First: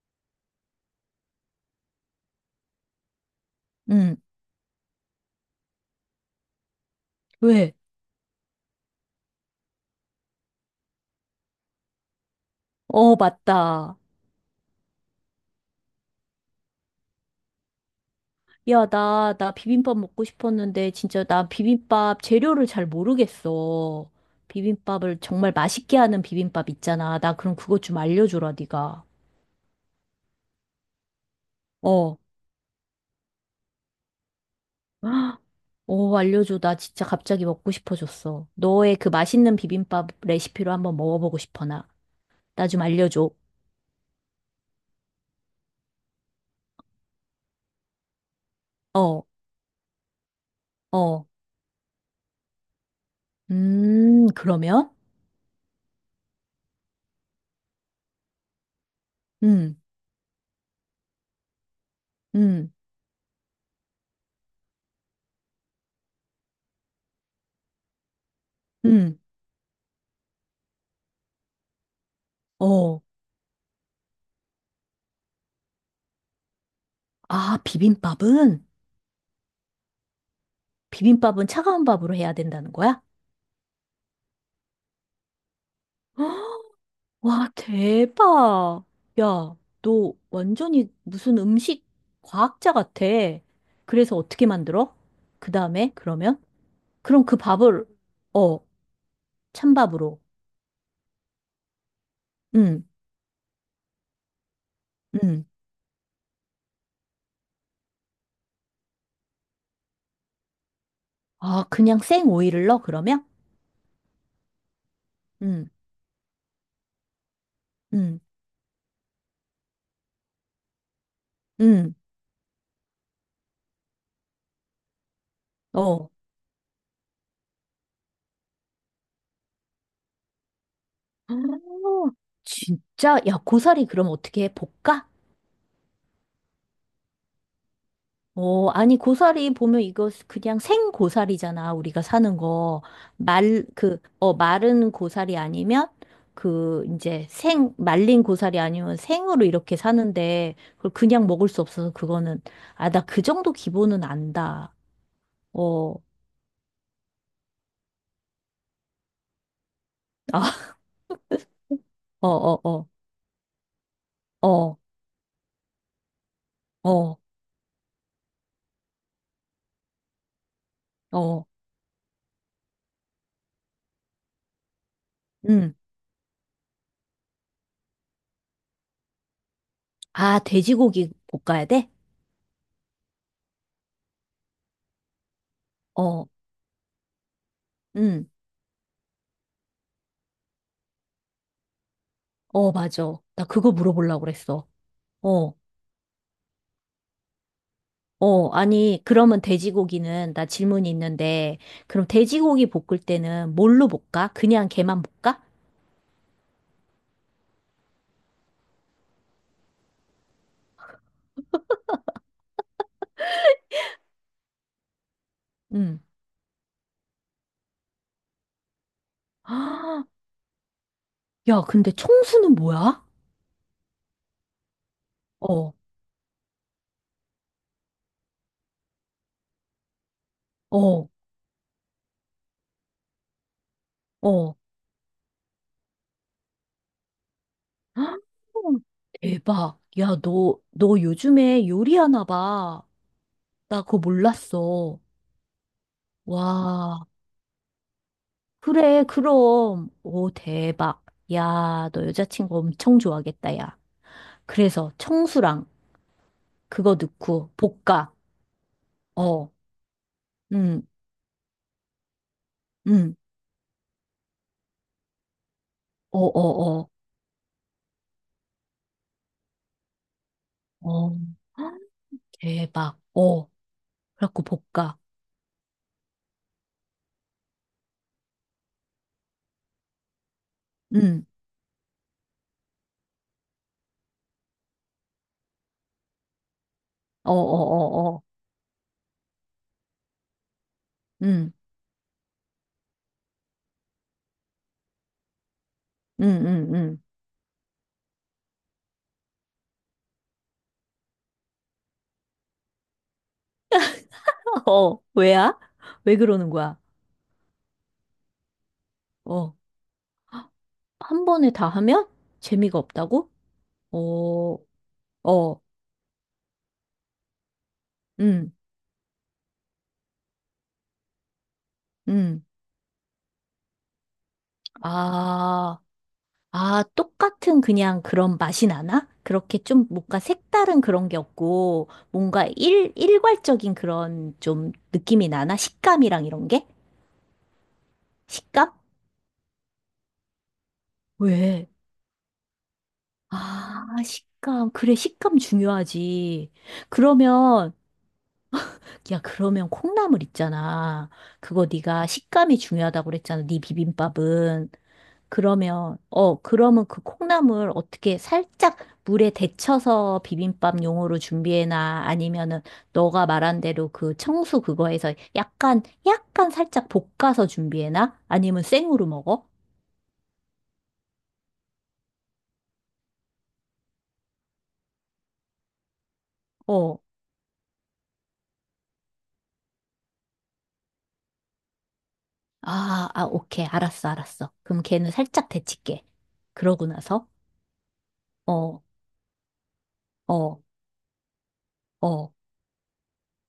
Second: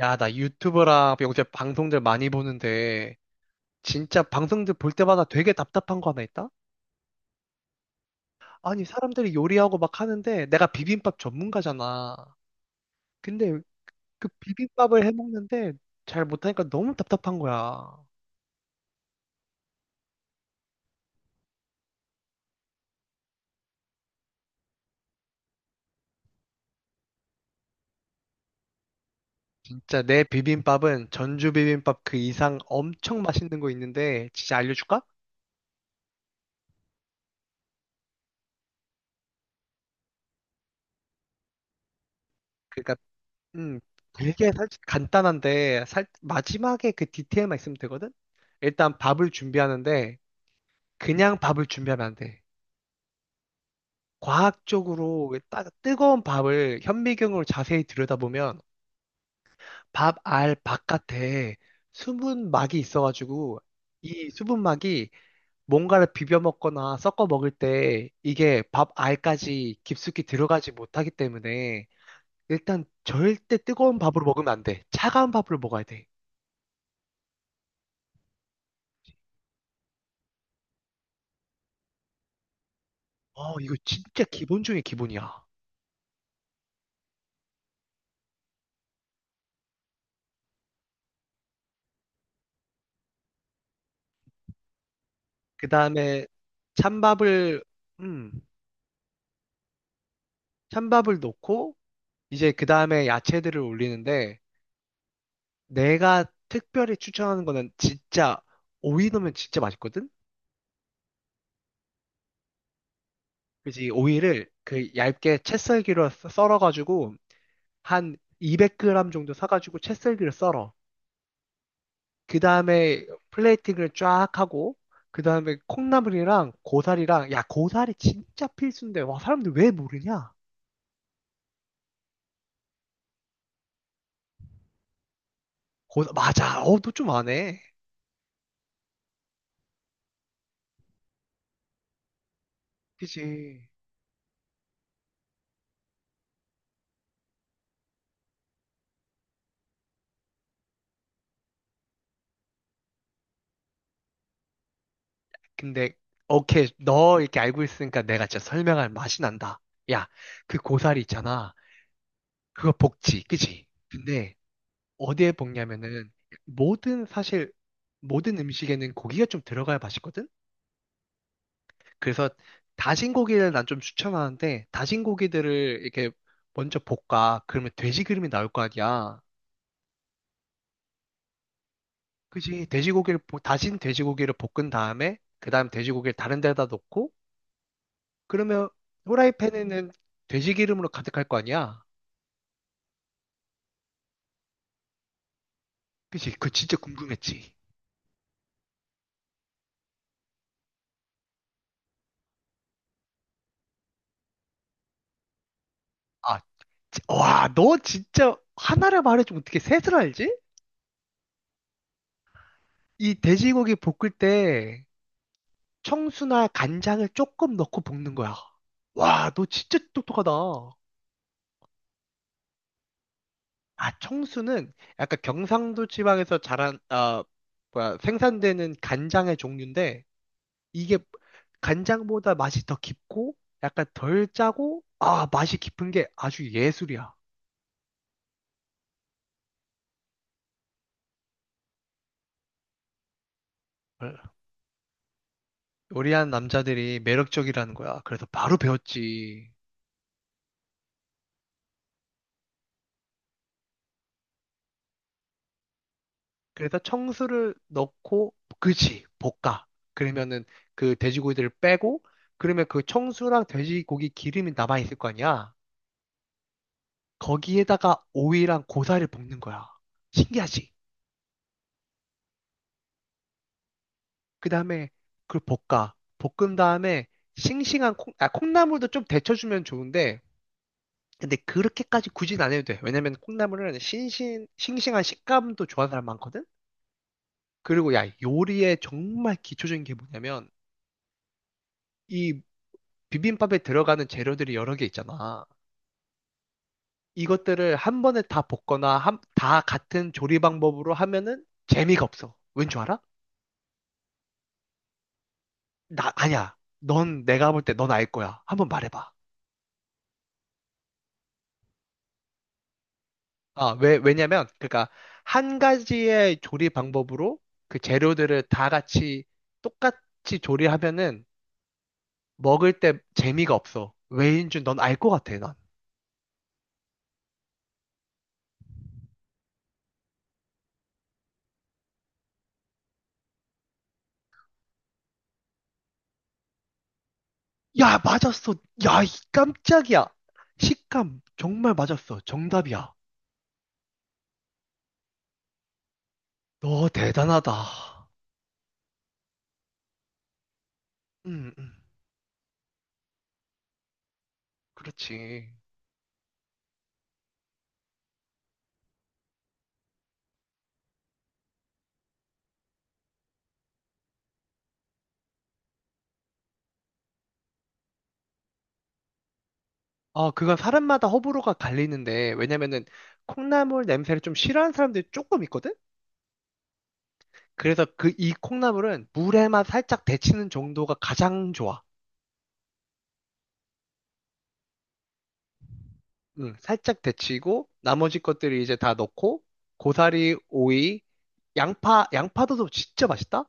야, 나 유튜버랑 요새 방송들 많이 보는데, 응, 진짜 방송들 볼 때마다 되게 답답한 거 하나 있다? 왜? 아니, 사람들이 요리하고 막 하는데, 내가 비빔밥 전문가잖아. 어, 근데 맞다. 그 비빔밥을 해 먹는데, 잘 못하니까 너무 답답한 거야. 야, 나 비빔밥 먹고 싶었는데, 진짜 나 비빔밥 재료를 잘 모르겠어. 비빔밥을 정말 맛있게 하는 비빔밥 있잖아. 나 그럼 그것 좀 알려줘라, 네가. 진짜 내 비빔밥은 전주 비빔밥 어. 그 이상 엄청 맛있는 거 있는데, 진짜 알려줄까? 헉, 어, 알려줘. 나 진짜 갑자기 먹고 싶어졌어. 너의 그 맛있는 비빔밥 레시피로 한번 먹어보고 싶어, 나. 나 좀 그러니까, 알려줘. 음, 되게 간단한데, 마지막에 그 디테일만 있으면 되거든? 일단 어, 밥을 준비하는데, 어. 그냥 밥을 준비하면 안 돼. 그러면? 과학적으로 왜 뜨거운 밥을 현미경으로 자세히 들여다보면 음, 밥알 바깥에 음, 수분막이 있어가지고 이 수분막이 뭔가를 비벼 먹거나 섞어 먹을 때 이게 밥 음. 알까지 깊숙이 들어가지 못하기 때문에 일단 어. 절대 뜨거운 밥으로 먹으면 안 돼. 차가운 밥으로 먹어야 돼. 아, 비빔밥은? 비빔밥은 차가운 밥으로 해야 된다는 거야? 어, 이거 진짜 기본 중에 기본이야. 헉, 와, 대박. 야, 너 완전히 무슨 음식 과학자 같아. 그래서 어떻게 만들어? 그 그 다음에, 다음에 그러면? 그럼 그 찬밥을, 밥을, 음, 어, 찬밥으로. 찬밥을 넣고 이제 그 응, 다음에 야채들을 올리는데 응. 내가 특별히 추천하는 거는 진짜 오이 넣으면 진짜 맛있거든? 아, 그냥 생 오이를 넣어, 그러면? 그지? 오이를 그 얇게 채 응, 썰기로 썰어가지고 한 응, 200g 정도 사가지고 채 썰기로 썰어. 응, 그 다음에 플레이팅을 쫙 하고 그 다음에 어. 콩나물이랑 고사리랑 야 고사리 진짜 필수인데 와 사람들 왜 모르냐? 아, 진짜? 야, 고사리 그럼 어떻게 해? 볶아? 고 맞아. 어, 너 좀 아네. 어, 아니, 고사리 보면 이거 그냥 생 고사리잖아, 우리가 사는 거. 그지? 그, 마른 고사리 아니면, 그, 이제 생, 말린 고사리 아니면 생으로 이렇게 사는데, 그걸 그냥 먹을 수 없어서 그거는, 아, 나 그 정도 기본은 안다. 어, 근데 아, 오케이 너 이렇게 알고 있으니까 내가 진짜 설명할 맛이 난다. 야, 그 고사리 있잖아. 어, 어, 그거 어, 복지, 그지? 근데 어, 어디에 볶냐면은 모든 어, 사실 모든 음식에는 고기가 좀 들어가야 맛있거든? 어, 그래서 다진 고기를 난 좀 추천하는데 다진 고기들을 음. 이렇게 먼저 볶아. 그러면 돼지 기름이 나올 거 아니야. 아, 돼지고기 볶아야 돼? 그지? 돼지고기를 다진 돼지고기를 볶은 다음에 그다음 돼지고기를 어, 다른 데다 놓고 음. 그러면 후라이팬에는 돼지 기름으로 가득할 거 아니야. 어, 맞아. 나 그거 물어보려고 그랬어. 어. 그지? 그거 진짜 궁금했지. 어, 아니, 그러면 돼지고기는, 나 질문이 있는데, 그럼 돼지고기 볶을 때는 뭘로 볶아? 그냥 걔만 볶아? 아, 와, 너 진짜 하나를 말해주면 어떻게 셋을 알지? 이 돼지고기 볶을 때 응. 청수나 간장을 조금 넣고 볶는 거야. 와, 너 진짜 아, 똑똑하다. 야, 근데 청수는 뭐야? 아, 청수는 약간 어, 경상도 지방에서 자란, 아, 뭐야, 생산되는 간장의 종류인데, 이게 어, 간장보다 맛이 더 깊고, 약간 덜 어. 짜고, 아, 맛이 깊은 게 아주 예술이야. 아, 대박. 야, 너 요즘에 요리하나 봐. 나 그거 어, 몰랐어. 요리하는 남자들이 와, 매력적이라는 거야. 그래서 바로 그래, 배웠지. 그럼. 오, 대박. 야, 너 여자친구 엄청 좋아하겠다, 야. 그래서 청수랑 그래서 그거 넣고 청수를 볶아. 넣고 그치 어. 볶아. 그러면은 응 그 돼지고기들을 빼고 그러면 그 응. 청수랑 돼지고기 기름이 남아 있을 거 아니야. 어, 어, 어. 거기에다가 오이랑 고사를 볶는 거야. 신기하지. 어. 대박. 어. 그래갖고 그 다음에 볶아. 그걸 볶아 볶은 다음에 싱싱한 콩, 아, 콩나물도 좀 데쳐주면 좋은데 응. 근데 그렇게까지 굳이 안 해도 돼. 왜냐면 콩나물은 신신 싱싱한 식감도 좋아하는 사람 많거든. 어, 어, 그리고 야 어, 어. 요리의 정말 기초적인 게 뭐냐면 응. 이 비빔밥에 들어가는 재료들이 여러 개 있잖아. 응, 응, 응. 이것들을 한 번에 다 볶거나 다 같은 조리 방법으로 하면은 재미가 없어. 왠 줄 알아? 어. 왜야? 나 왜 그러는 아니야. 거야? 넌 내가 볼 때 넌 알 거야. 한번 말해봐. 어. 한 번에 다 하면 재미가 없다고? 아, 왜 왜냐면 어. 그러니까 한 어. 가지의 조리 방법으로 그 재료들을 응. 다 같이 똑같이 조리하면은 응. 먹을 때 재미가 없어. 왜인 줄 넌 알 것 같아, 난. 아. 아, 똑같은 그냥 그런 맛이 나나? 그렇게 좀 뭔가 색다른 그런 게 없고, 뭔가 일괄적인 그런 좀 느낌이 나나? 식감이랑 이런 게? 야, 맞았어. 식감? 야, 이 깜짝이야. 식감 왜? 정말 맞았어. 정답이야. 아, 식감. 그래, 식감 중요하지. 너 그러면, 대단하다. 야, 그러면 콩나물 있잖아. 음, 그거 음, 네가 식감이 중요하다고 그랬잖아. 네 비빔밥은. 그렇지. 그러면, 어, 그러면 그 콩나물 어떻게 살짝 물에 데쳐서 비빔밥 용으로 준비해놔? 아니면은 너가 말한 대로 그 청수 그거에서 약간, 약간 살짝 볶아서 준비해놔? 아니면 생으로 먹어? 아, 그건 사람마다 호불호가 갈리는데, 왜냐면은 콩나물 냄새를 좀 싫어하는 사람들이 조금 있거든? 어. 그래서 그 이 콩나물은 물에만 살짝 데치는 정도가 가장 좋아. 아, 아, 오케이. 알았어, 알았어. 그럼 걔는 살짝 데칠게. 응, 그러고 살짝 나서, 데치고, 나머지 것들이 이제 어, 다 넣고, 고사리, 어, 오이, 양파, 어. 양파도 진짜 맛있다?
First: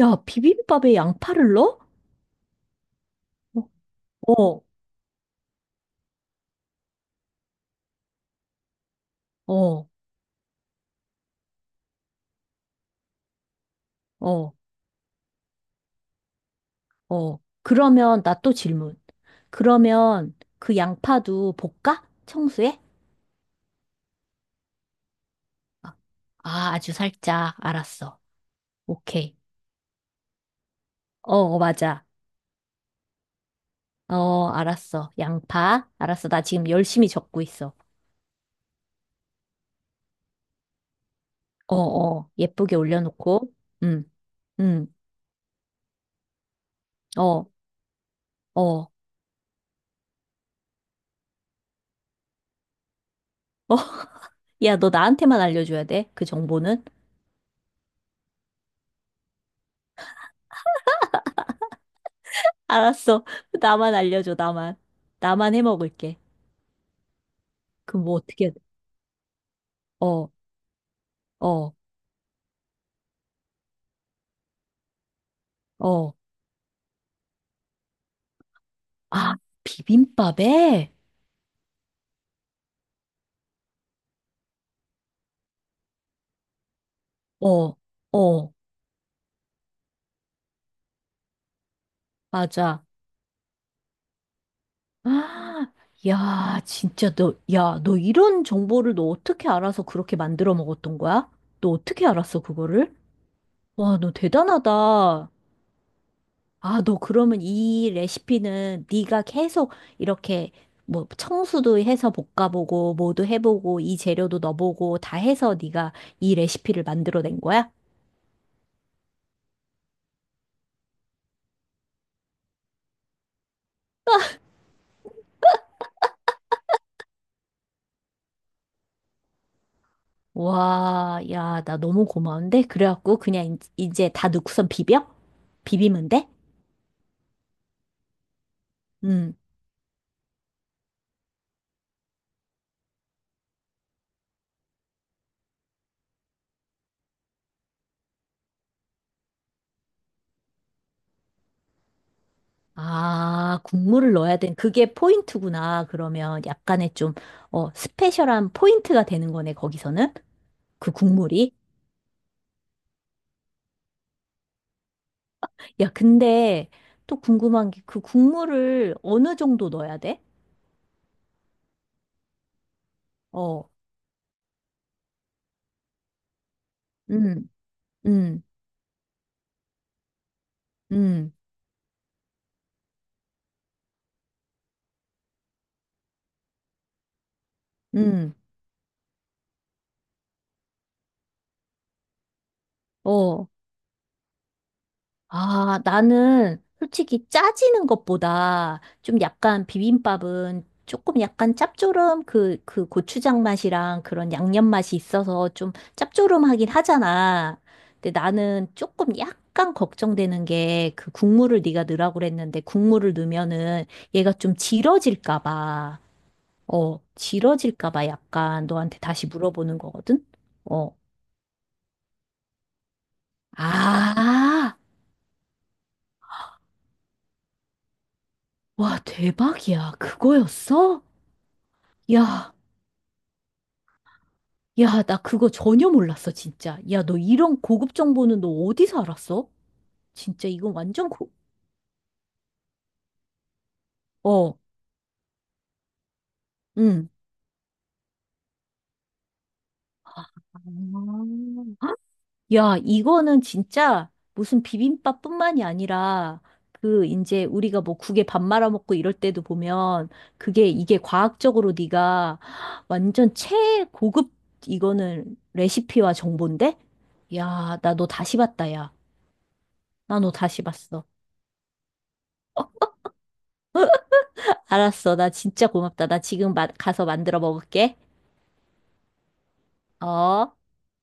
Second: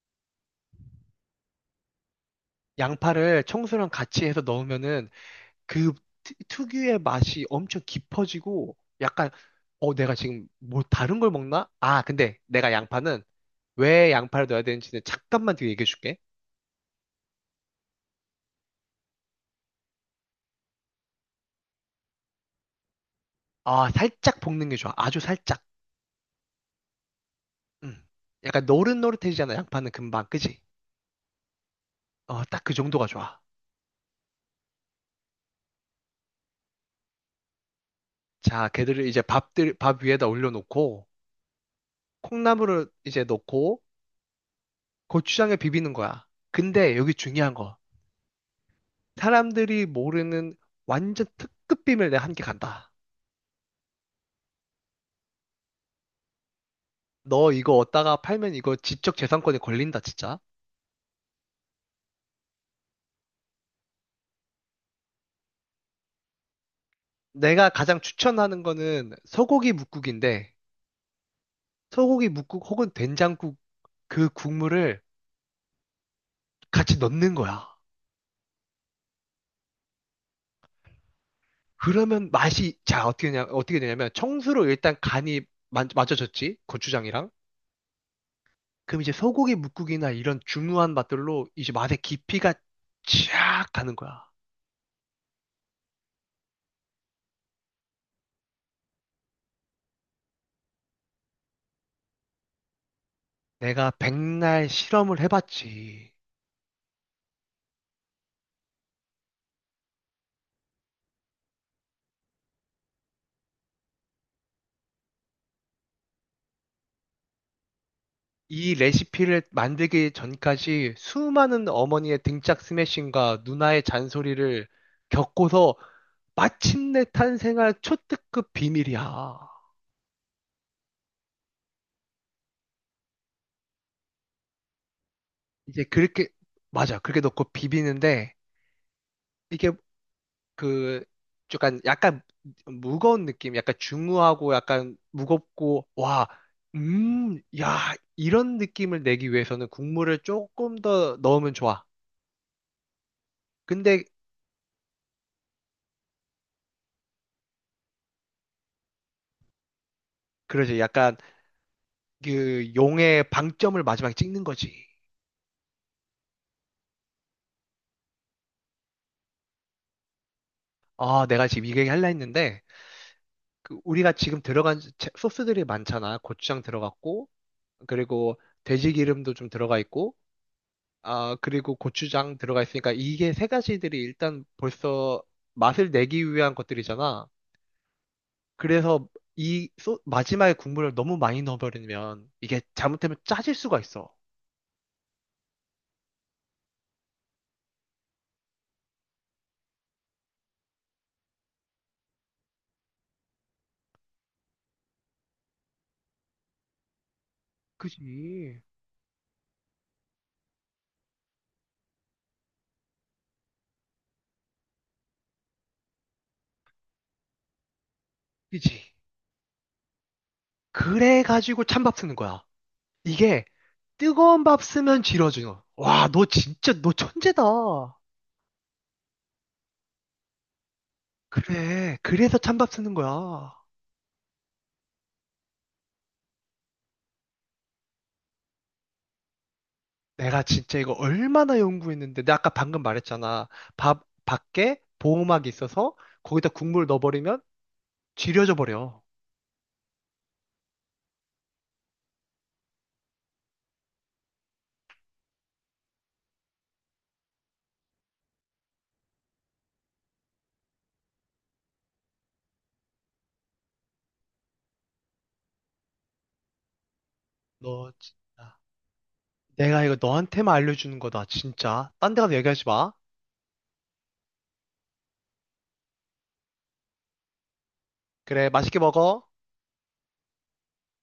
야, 비빔밥에 양파를 넣어? 양파를 청소랑 같이 해서 어, 넣으면은 그 특유의 맛이 엄청 깊어지고 약간 어, 어, 어 내가 지금 뭐 다른 걸 먹나? 아 근데 내가 양파는 왜 양파를 어. 넣어야 되는지는 잠깐만 뒤에 얘기해 줄게. 어. 그러면 나 또 질문. 그러면 그 양파도 볶아? 청소해? 아 살짝 볶는 게 좋아. 아주 살짝. 아, 아, 아주 살짝. 음. 알았어. 약간 오케이. 노릇노릇해지잖아. 양파는 금방 그지? 어, 어, 맞아. 어딱 그 정도가 좋아. 어, 알았어. 양파. 알았어. 나 지금 열심히 적고 있어. 자 걔들을 이제 밥들 밥 위에다 올려놓고 어, 어. 예쁘게 콩나물을 이제 올려놓고. 넣고 응, 응. 고추장에 비비는 거야. 근데 여기 어, 중요한 거 어. 사람들이 모르는 완전 특급 비밀 내가 한 개 간다. 어, 야, 너 나한테만 알려줘야 돼. 그 정보는? 너 이거 얻다가 팔면 이거 지적 재산권에 걸린다, 진짜. 알았어. 나만 알려줘, 나만. 나만 해 먹을게. 내가 가장 그럼 뭐 어떻게 해야 돼? 추천하는 거는 소고기 어, 뭇국인데, 어, 소고기 뭇국 혹은 된장국 그 국물을 어. 같이 넣는 거야. 아, 비빔밥에? 그러면 맛이, 자, 어떻게 되냐면, 청수로 일단 간이 맞춰졌지? 고추장이랑. 어, 어, 그럼 이제 소고기 뭇국이나 이런 중후한 맛들로 이제 맛의 깊이가 맞아. 쫙 가는 거야. 아, 야, 진짜 너, 야, 너 이런 정보를 너 어떻게 알아서 그렇게 만들어 먹었던 거야? 너 어떻게 알았어, 그거를? 내가 와, 너 백날 실험을 대단하다. 해봤지. 아, 너 그러면 이 레시피는 네가 계속 이렇게 뭐 청수도 해서 볶아보고 뭐도 해보고 이 재료도 넣어보고 다 해서 네가 이 레시피를 만들어낸 거야? 이 레시피를 만들기 전까지 수많은 어머니의 등짝 스매싱과 누나의 잔소리를 겪고서 마침내 탄생한 초특급 비밀이야. 와, 야, 나 너무 고마운데? 그래갖고 그냥 이제 다 넣고선 비벼? 이제 비비면 그렇게, 돼? 맞아. 그렇게 넣고 비비는데, 음. 이게 그, 약간, 약간 무거운 느낌, 약간 중후하고 약간 무겁고, 와, 야, 이런 느낌을 내기 위해서는 국물을 조금 더 넣으면 좋아. 아, 근데, 국물을 넣어야 된 그게 포인트구나. 그러면 약간의 좀, 어, 스페셜한 포인트가 되는 거네, 거기서는. 그러지. 그 약간 국물이. 그 용의 방점을 마지막에 찍는 거지. 야, 근데 또 궁금한 게 그 국물을 어느 정도 넣어야 돼? 아, 내가 지금 이 얘기 할라 했는데, 어, 그 우리가 지금 들어간 소스들이 많잖아. 고추장 들어갔고, 음, 그리고 음, 돼지 기름도 좀 들어가 있고, 음, 아, 그리고 고추장 들어가 있으니까 이게 세 가지들이 일단 벌써 맛을 내기 위한 것들이잖아. 음, 그래서 이 소, 마지막에 국물을 너무 많이 넣어버리면 이게 잘못되면 어. 짜질 수가 있어. 아, 나는 솔직히 짜지는 것보다 좀 약간 비빔밥은 조금 약간 짭조름 그, 그 고추장 맛이랑 그런 양념 맛이 있어서 좀 짭조름하긴 하잖아. 근데 그지. 나는 조금 약간 걱정되는 게 그 국물을 네가 넣으라고 그랬는데 국물을 넣으면은 얘가 좀 질어질까 봐. 어, 길어질까 봐 약간 그지. 너한테 다시 물어보는 거거든? 어. 그래가지고 찬밥 쓰는 거야. 이게 뜨거운 밥 아, 쓰면 질어줘. 와, 너 진짜, 너 천재다. 와, 대박이야. 그거였어? 그래, 그래서 야, 찬밥 쓰는 거야. 야, 나 그거 전혀 몰랐어, 진짜. 야, 너 이런 고급 정보는 너 어디서 알았어? 내가 진짜 이건 진짜 이거 완전 고, 얼마나 연구했는데. 내가 아까 방금 말했잖아. 밥, 어, 밖에 보호막이 있어서 거기다 국물 응. 넣어버리면 질려져 버려. 아, 야, 이거는 진짜 무슨 비빔밥뿐만이 아니라 그 이제 우리가 뭐 국에 밥 말아 먹고 이럴 때도 보면 그게 이게 과학적으로 네가 완전 최고급 이거는 레시피와 정보인데? 야, 너 나 너 다시 진짜. 봤다, 야. 내가 이거 나 너 너한테만 다시 알려주는 봤어. 거다, 진짜. 딴 데 가서 얘기하지 마. 알았어. 나 진짜 고맙다. 나 지금 가서 만들어 먹을게. 그래, 맛있게 먹어. 어?